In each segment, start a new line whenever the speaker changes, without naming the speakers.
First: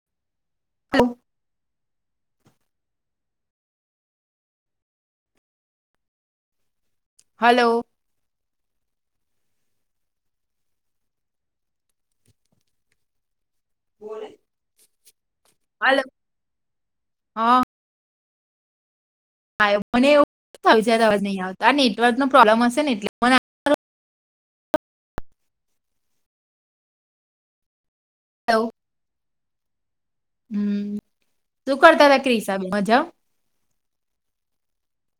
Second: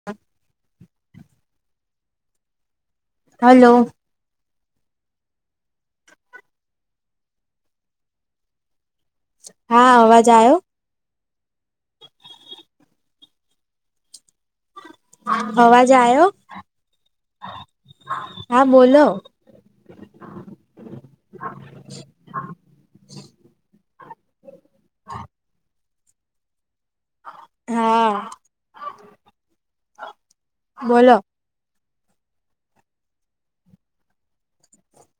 [unintelligible]
[unintelligible]
Hello.
Hello.
હા અવાજ આયો.
હલો
અવાજ આવ્યો
હા
હા બોલો.
હા એમ મને એવુ થયું અવાજ નહી આવતો આ નેટવર્કનો પ્રોબલેમ હશે ને એટલે મન.
હા.
હલો.
[unintelligible]
હમ્મ
બોલો
શું કરતા હતા ક્રીસાબેન મજા.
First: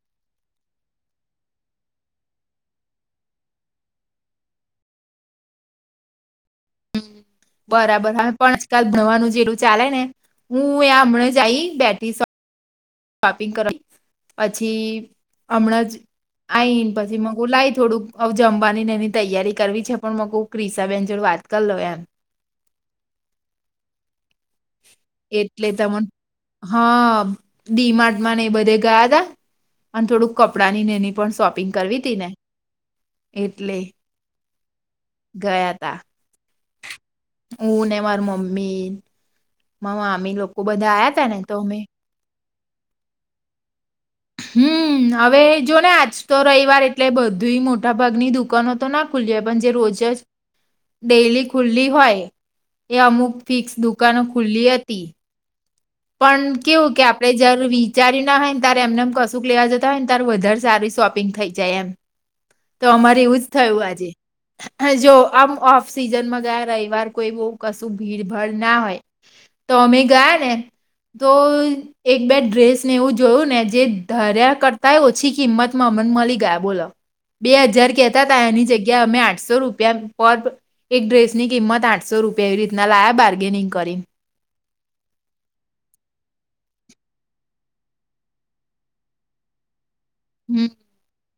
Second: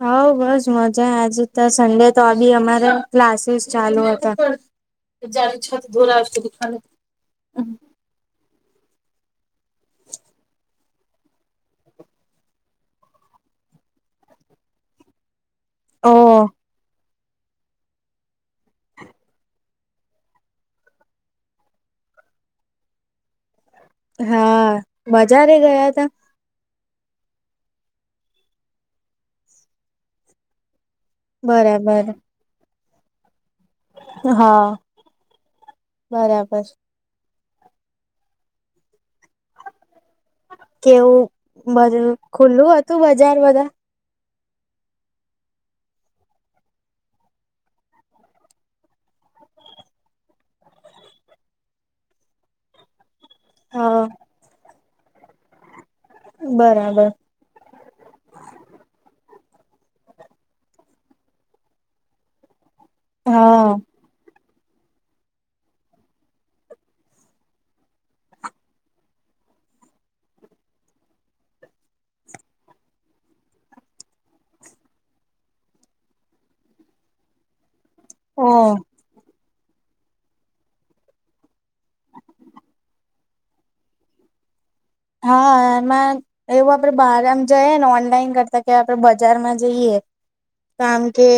હઉ બસ મજા આજે તો સન ડે તોબી અમારે ક્લાસીસ ચાલુ હતા. જાન છત ધોરા ખાન.
હમ બરાબર આવે પણ આજકાલ ભણવાનું જેરુ ચાલે ને. હું આ હમણાં જ આઇ બેઠી સવ. શોપિંગ કરવા પછી હમણાં જ
ઓહ
આઈને પછી મગું લાઈ થોડુંક. હ જમવાનીને એની તૈયારી કરવી છે પણ મકુ ક્રિસાબેન જોડે વાત કર લવ એમ.
હા. બજારે
એટલે
ગયા
તમન.
તા
હ ડી માર્ટમાં ને એ બધે ગયા હતા અને થોડુંક કપડાંની ને એની. પણ શોપિંગ કરવી
બરાબર
તી ને એટલે
હા
ગયા હતા.
બરાબર.
હું ને માર મમ્મી મારા મામી લોકો બધા આયા તા ને તો
કેવું
અમે.
બધું ખુલ્લું હતું બજાર બધા.
હમ, હવે જો ને આજ તો રઈવાર એટલે બધુય મોટા ભાગની દુકાનો તો નાખ ખુલ્લી હોય, પણ જે રોજ જ ડેલી ખુલ્લી હોય એ અમુક ફિક્સ
હા
દુકાનો ખુલ્લી હતી પણ કેવું કે
બરાબર
આપણે જે. જયાર વિચાર્યું ના હોય ને ત્યારે એમ ને એમ કશું લેવા જતા હોય ને ત્યારે વધારે સારી શોપિંગ થઈ જાય એમ. તો અમારે એવું જ
હા
થયું આજે. હ જો આમ ઓફ સિઝનમાં ગયા રવિવાર કોઈ બહ કશું ભીડ ભાળ ના હોય. તો અમે ગયા ને તો એક બે ડ્રેસને ને એવું જોયું ને જે ધાર્યા કરતાય ઓછી કિંમતમાં અમને મલી ગયા બોલો બે હજાર કહેતા હતા
ઓ
એની જગ્યા અમે આઠસો રૂપિયા પર એક ડ્રેસ ની કિંમત આઠસો રૂપિયા એવી રીતના લાયા બાર્ગેનિંગ કરીને
હા એમાં એવું આપડે બહાર આમ જઈએ ને ઓનલાઈન કરતા કે આપડે બજારમાં જઈએ
હમ
આમ કે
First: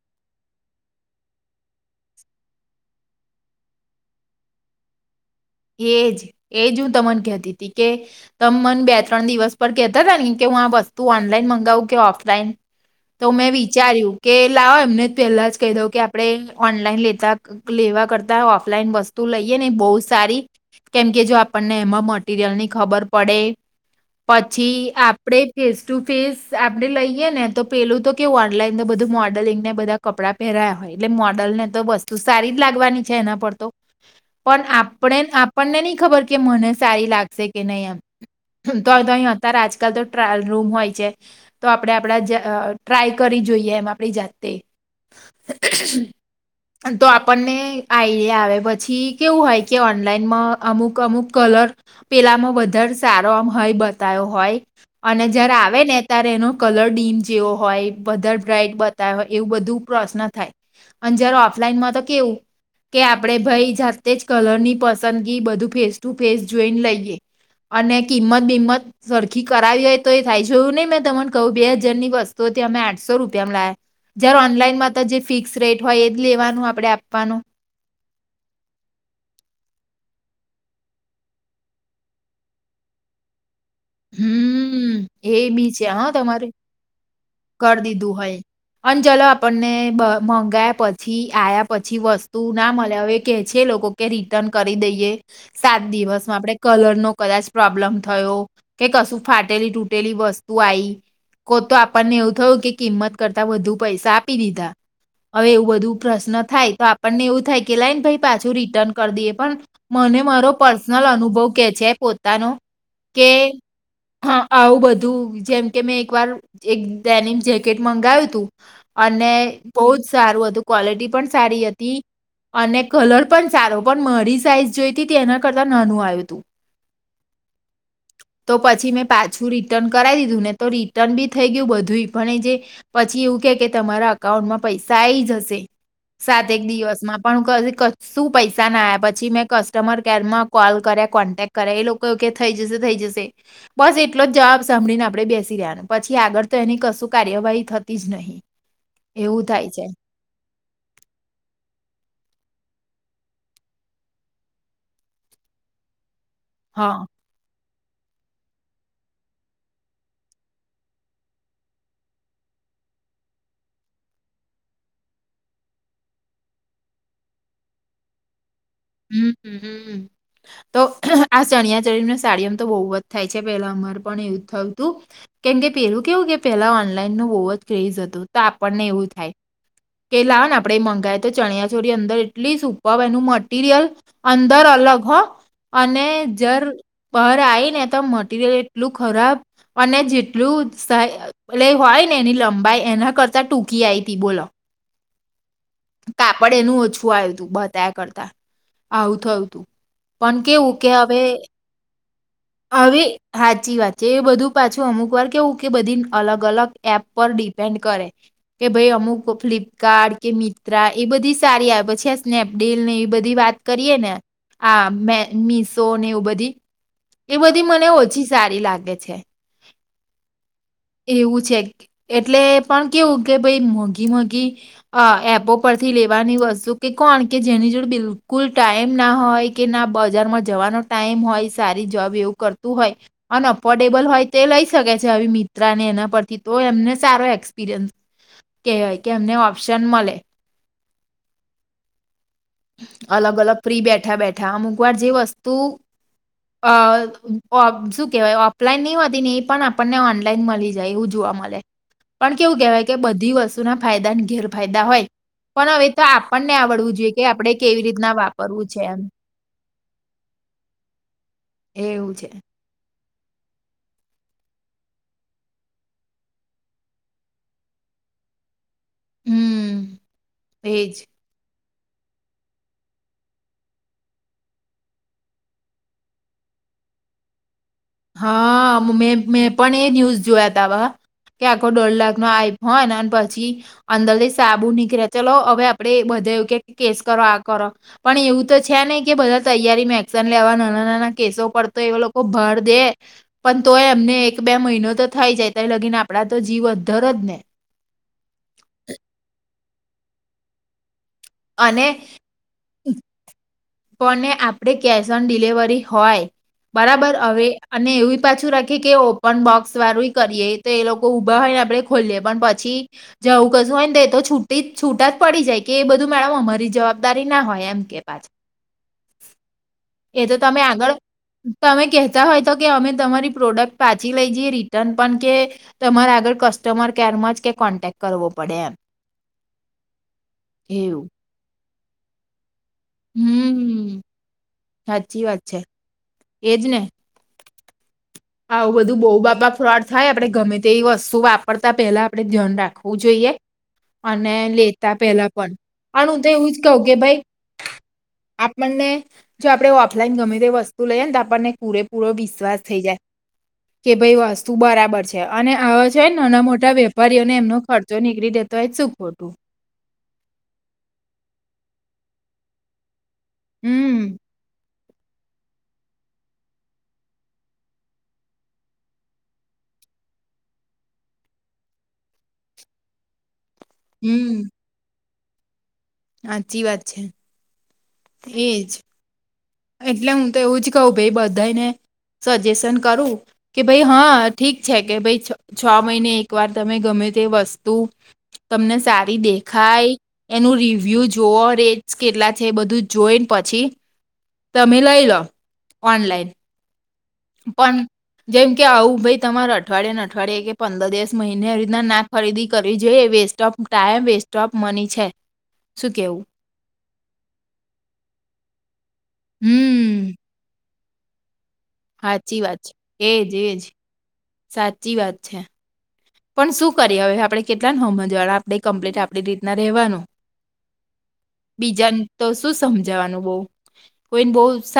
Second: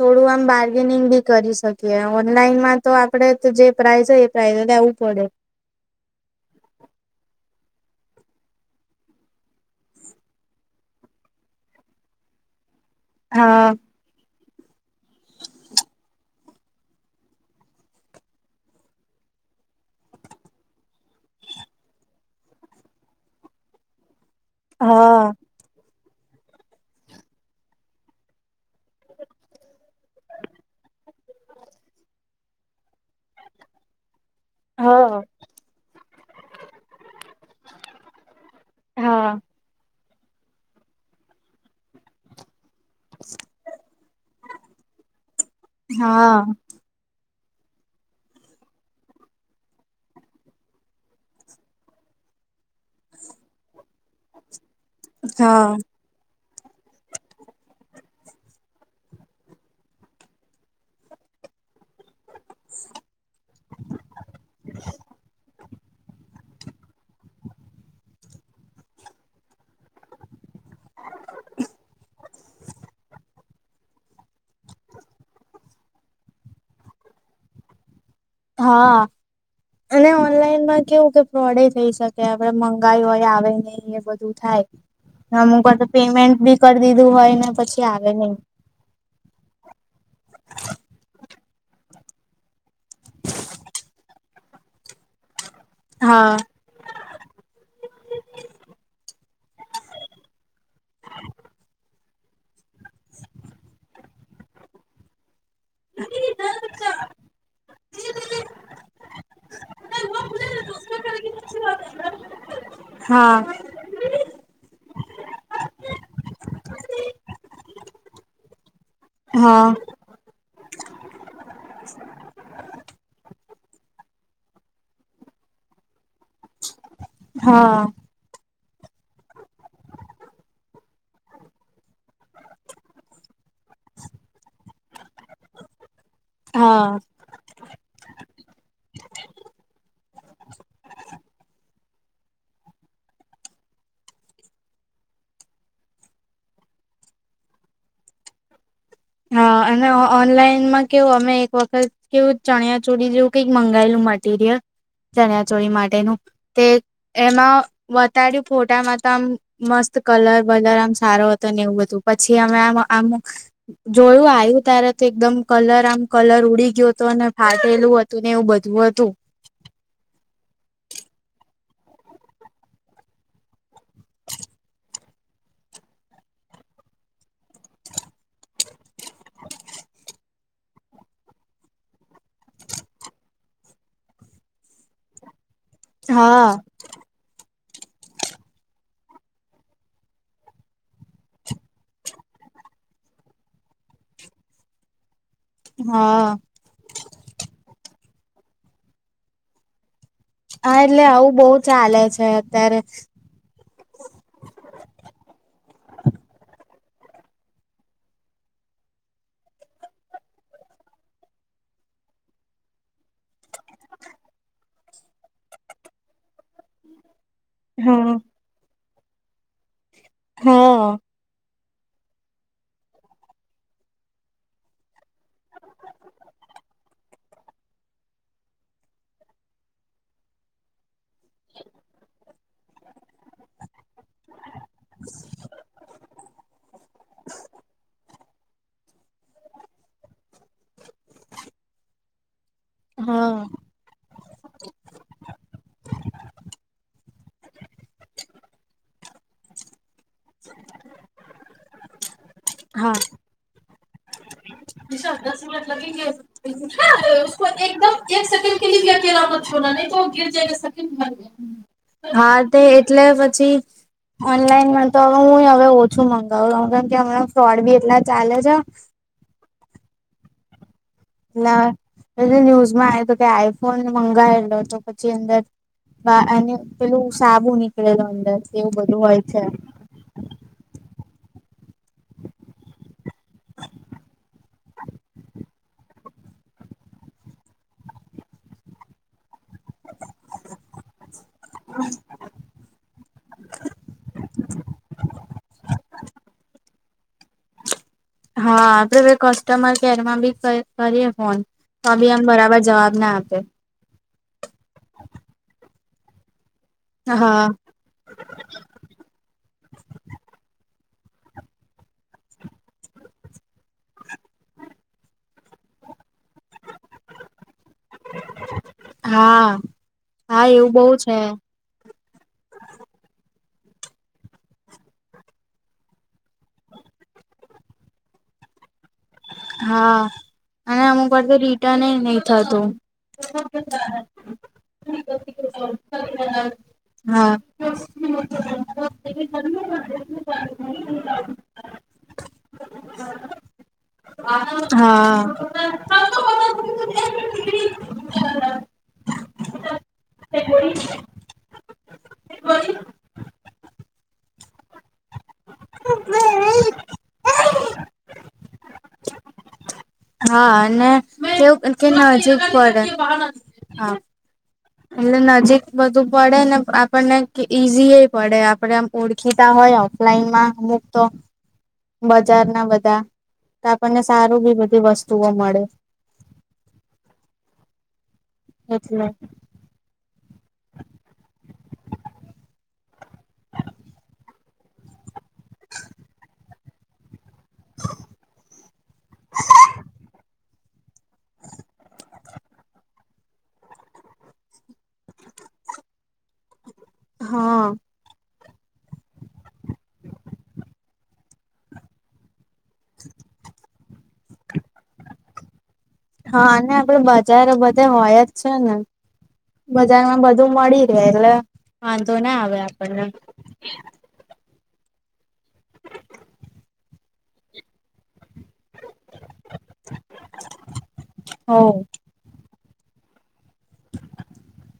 થોડું આમ બાર્ગેનિંગ બી કરી શકીએ ઓનલાઈનમાં તો આપડે જે પ્રાઇસ હોય એતો લેવું પડે
એજ એજ હું તમને કહેતી તી કે તમ મને બે ત્રણ દિવસ પર કેતા તા ને કે હું આ વસ્તુ ઓનલાઈન મંગાવું કે ઓફલાઈન તો મેં
હા
વિચાર્યું કે લાવો એમને પેલા જ કહી દઉં કે આપણે ઓનલાઈન લેતા લેવા કરતા ઓફલાઈન વસ્તુ લઈએ ને એ બહુ સારી કેમ કે જો આપણને એમાં મટીરિયલ ની ખબર પડે પછી
હા
આપડે ફેસ ટુ ફેસ આપડે લઈએ ને તો પેલું તો કેવુ ઓનલાઈન તો બધું મોડલિંગ ને બધા કપડાં પહેરાયા હોય એટલે મોડલ ને તો વસ્તુ સારી જ લાગવાની છે એના પર તો પણ આપણે
હા
આપણને નહી ખબર કે મને સારી લાગશે કે નહીં એમ તો તઈ
હા.
હતા આજકાલ તો ટ્રાયલ રૂમ હોય છે તો આપડે આપડા ટ્રાય કરી જોઈએ એમ આપડી જાતે
હા
તો આપણને આઇડિયા આવે પછી કેવું હોય કે ઓન ઓનલાઈનમાં અમુક અમુક કલર પેલામાં વધારે સારો હોય એમ બતાયો હોય અને જરા
હા.
આવે ને ત્યારે એનો કલર ડીમ જેવો હોય વધારે બ્રાાઈટ બતાવે હોય એવું બધું પ્રશ્ન થાય અને જયારે ઓફલાઈનમાં તો કેવું કે આપડે ભાઈ જાતે જ કલર પસંદગી બધું ફેસ ટુ ફેસ જોઈ લઈએ અને કિંમત બિમત સરખી કરાવી હોય તો એ થાય એવું નહી મેં તમને કહું બે હજારની વસ્તુ હતી અમે આઠસો રૂપિયામાં લાયા જયાર ઓનલાઈનમાં તો જે ફિક્સ રેટ હોય એ જ લેવાનું આપણે આપવાનું
હા અને ઓનલાઈન માં કેવું કે ફ્રોડે થઈ શકે હવે મંગાયુ હોય ને આવે ય નહી એટ્લે બધું થાય
હમ એ
અમુક
બી
વાર
છે હા
પેમેન્ટ
તમારે
બી કરી દીધું હોય ને
કરી
પછી
દીધું
આવે નઈ
હોય અને ચલો આપણને મંગાયા પછી આયા પછી વસ્તુ ના મળે હવે એ કે છે લોકો કે રિટર્ન કરી દઈએ સાત દિવસમાં
હા
આપણે કલરનો કદાચ પ્રોબ્લમ થયો કે કશું ફાટેલી તૂટેલી વસ્તુ આઈ કો તો આપણને એવું થયું કે કિંમત કરતા વધુ પૈસા આપી દીધા હવે એવું બધું પ્રશ્ન થાય તો આપણને એવું થાય કે લાઈને ભાઈ પાછું રિટર્ન કરી દઈએ પણ મને મારો પર્સનલ અનુભવ કે છે કે પો તાનો કે
હા
હા આવું બધું જેમ કે મેં એક વાર એક ડેનીમ જેકેટ મંગાવ્યું હતું અને
હા.
બહુ જ સારું હતું ક્વોલિટી પણ સારી હતી અને કલર પણ સારો પણ મારી સાઈઝ જોઈ હતી એના કરતા નાનું આયુ તું
હા
તો પછી મેં પાછું રિટર્ન કરાવી દીધું ને તો રિટર્ન બી થઈ ગયું બધું પણ એ જે પછી એવું કે કે તમારા અકાઉન્ટમાં પૈસા આઈ જશે સાતેક
હા.
દિવસમાં પણ ક કશું પૈસા ના આવ્યા પછી મેં કસ્ટમર કેરમાં કોલ કર્યા કોન્ટેક કર્યા એ લોકો કે થઈ જશે થઈ જશે બસ એટલો જવાબ સાંભળીને આપડે બેસી રહેવાનું પછી આગળ તો એની કશું કાર્યવાહી થતી જ નહીં [inaudible]
હા
થાય છે
એને ઓ ઓનલાઈનમાં કેવું અમે એક વખત કેવું ચણિયા ચોડી જેવું કઈક મંગાયેલું મટીરિયલ ચણિયા ચોરી માટેનું તે
હા
એમાં વતાર્યું ફોટામાં તો આમ મસ્ત કલર વલર આમ સારો હતો ને એવું બધું પછી અમે આમ આમ જોયું આયું તારે તો એકદમ કલર આમ કલર ઉડી ગ્યો હતો અને ફાટેલું હતું ને એવું બધું હતું
હમ્મ હમ્મ હમ્મ તો આ ચણિયાચોળીને સાડીઓમ તો બહુ જ થાય છે પેલા અમારે પણ એવું જ થયું હતું. કેમ કે પેલું કેવું કે પેલા ઓનલાઈન નું બહુ જ ક્રેઝ હતું તો આપણને એવું થાય કે લાને આપડે એ મંગાય તો ચણિયા ચોરી અંદર એટલી સુપર એનું મટ ટીરિયલ અંદર અલગ હો અને
હા.
જર બહાર આઈ ને તો મટીરિયલ એટલું ખરાબ અને જેટલું સાઈ એટલે હોય ને એની લંબાઈ એના કરતા ટૂંકી આઈ તી બોલો.
હા
કાપડ એનું ઓછું આયુતું બતાયા કરતા. આવું થયુ પણ કેવું
હા
કે
એટલે
હવે
આવું બહુ ચાલે છે અત્યારે.
હવે સાચી વાત છે એ બધું પાછું અમુક વાર કેવું કે બધી અલગ અલગ એપ પર ડિપેન્ડ કરે. કે ભાઈ અમુક ફ્લિપકાર્ટ કે મિન્ત્રા એ બધી સારી એબ છે પછી આ સ્નેપડીલ ને બધી વાત કરીએ ને આ મીસો ને એવું બધી એ બધી મને
હા.
ઓછી સારી લાગે છે
હા
એવું છે એટલે પણ કેવું કે ભઈ મોંઘી મોઘી અ એપો પરથી લેવાની વસ્તુ કે કોણ કે જેની જોડ બિલકુલ ટાઈમ ના હોય કે ના બજારમાં જવાનો ટાઈમ હોય સારી જોબ એવું કરતું હોય અને અફોર્ડેબલ હોય તે લઈ શકે છે આવી મિન્ત્રા એના પરથી તો એમને સારો એક્સપિરિયન્સ કેવાય કે એમને ઓપ્શન મલે
હા
અલગ અલગ ફ્રી બેઠા બેઠા અમુક વાર જે વસ્તુ અ શું કેહેવાય ઓફલાઈન નહી હોતી ને એ પણ આપણને ઓન લાઇન મલી જાય એવું જોવા મળે પણ કેવું કહેવાય કે
હા
બધી વસ્તુ ના ફાયદા ઘેર ફાયદા હોય પણ હવે એતો આપણને આવડવું જોઈએ કે
તો
આપણે કેવી
એકદમ
રીતના
એક સેકેન્ડ
વાપરવું છે
લીએ ભી
એમ
અકેલા મત છોડા નહી તો ગિર જાય સેકન્ડ [unintelligible]
એવું છે.
હા તે એટલે પછી ઓનલાઈનમાં તો હવે હું હવે ઓછું મંગાવું કેમ કે હમણા ફ્રોડ બી એટલા ચાલે છે.
હમ્મ એજ
એટલે ન્યૂઝમાં આયોતો કે આઈફોન મંગાયેલો તો પછી અંદર અને પેલું સાબુ ની
હા મે મેં પણ એ ન્યૂઝ જોયા તા [unintelligible] કે આખો દોઢ લાખ નો આયફો હોય ને પછી અંદરથી સાબુ નીકળ્યા ચલો હવે આપડે બધા એવું કે કેસ કરો, આ કરો પણ એવું તો છે નહી કે, બધા તૈયારીમાં એક્શન લેવા નાના નાના કેસો પર તો એવા લોકો ભર દે પણ તોય એમને એક બે મહિનો તો થઈ જાય, તઈ લગીન આપડા તો જીવ અધ્ધર જ ને.
હા આપડે ભી કસ્ટમર કેર માં બી કર કરીએ. ફોન
અને
તો બી એમ બરાબર જવાબ ના આપે.
પણ એ આપડે કેશ ઓન ડિલિવરી હોય બરાબર
હા.
હવે અને એવું પાછું રા ખી કે ઓપન બોક્સ વાળું કરીએ તો એ લોકો ઊભા હોય ને આપડે ખોલીએ પણ પછી જો આવું કશું હોયન તો એતો છૂટી છૂટા જ પડી જાય કે એ બધું મેડમ અમારી જવાબદારી ના હોય એમ કે પાછ
હા હા
તમે
એવું
આગળ
બહ છે
તમે કહેતા હોય તો કે અમે તમારી પ્રોડક્ટ પાછી લઈ જઈએ રિટર્ન પણ કે તમારે આગળ કસ્ટમર કેરમાં જ કે કોન્ટેક્ટ કરવો પડે એમ
હા અને
એવું
અમુક વાર તો રિટન એ નહી થતું.
હમ સાચી વાત છે એજ ને
હા
આવું બધું બહુ બાપા ફ્રોડ થાય આપણે ગમે તે એવી વસ્તુ વાપરતા પેલા આપડે ધ્યાન રાખવું જોઈએ. અને લેતા
હા.
પેલા પણ પણ હું તો એવું જ કહ કે ભાઈ આપણને. જો આપણે ઓફલાઈન ગમે તે વસ્તુ લઈએ ને તો, આપણને પૂરેપૂરો વિશ્વાસ થઈ જાય. કે ભાઈ વાસ્તુ બરાબર. છે અને આવા છે. નાના મોટા વેપારીઓને એમનો ખર્ચો નીકળી દેતો હોય શું ખોટું?
હા અને તેવું કે નજીક પડે હા.
હમ
એટલે નજીક બધું પડે ને આપણને ઈઝી એ પડે આપડે. ઓળખીતા હોય ઓફલાઈનમાં અમુક તો બજાર ના બધા. તો આપણને સારું
હમ
બી બધી વસ્તુઓ મળે.
સાચી વાત છે. એજ
[inaudible]
એટલે હું તો એવું જ કહઉ, ભાઈ બધાને સજેશન કરું કે ભાઈ હા. ઠીક છે કે. ભાઈ છ મહિને એક વાર તમે ગમે તે વસ્તુ. તમને સારી દેખાય. એનું રિવ્યુ જોઓ રેટસ કેટલા છે. એ બધું જોઈને પછી. તમે લઈ લો ઓનલાઈન.
હા
પણ જેમ કે આવું ભાઈ, તમાર અઠવાડિિયાેને અઠવાડિયે કે પંદર દસ મહિને રીતના ના. ખરીદી કરવી જોઈએ. Waste of time, waste of money છે. શું કેવું?
હા! અને આપડે બજાર બધા હોય જ છે ને?
હમ!
બજાર માં બધું મળી રહે. એટલે વાંધો ના
સાચી
આવે
વાત
આપણને.
છે એજ એજ સાચી વાત છે. પણ શું કરીએ હવે? આપડણે કેટલા ન હોમજ વાળા. આપણે કમ્પ્લીટ આપણી રીતના રહેવાનું.
હો
બીજા તો શું સમજાવાનું? કોઈને બહ સ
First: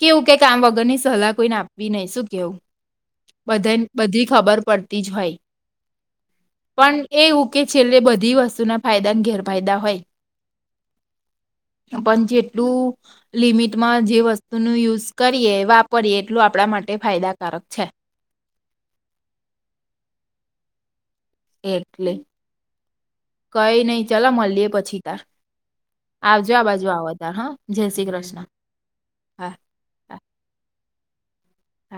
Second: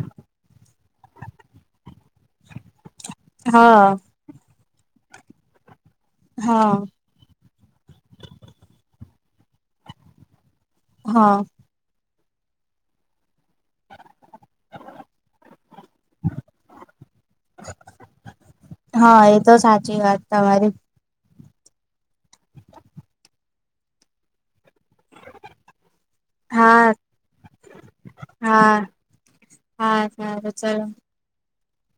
કેવું કે કામ વગરની સલાહ કોઈને આપવી નહી. શું કેવું?
હા
બધ બધી ખબર પડતી જ હોય.
હા
પણ એવું કે, છેલ્લે બધી વસ્તુના ફાયદાને ગેરફાયદા હોય.
હા!
પણ જેટલું. લિમિટમાં જે વસ્તુ ન યુઝ કરીએ, વાપરીએે એટલું આપણા માટે ફાયદાકારક છે.
હા! એ તો સાચી વાત તમારી.
એટલે કઈ નહી. ચાલો મળીએ પછી તાર. આવજો આ બાજુ
હા
આવ તાર હા, જય શ્રી કૃષ્ણ.
હા હા! ચાલ.
હા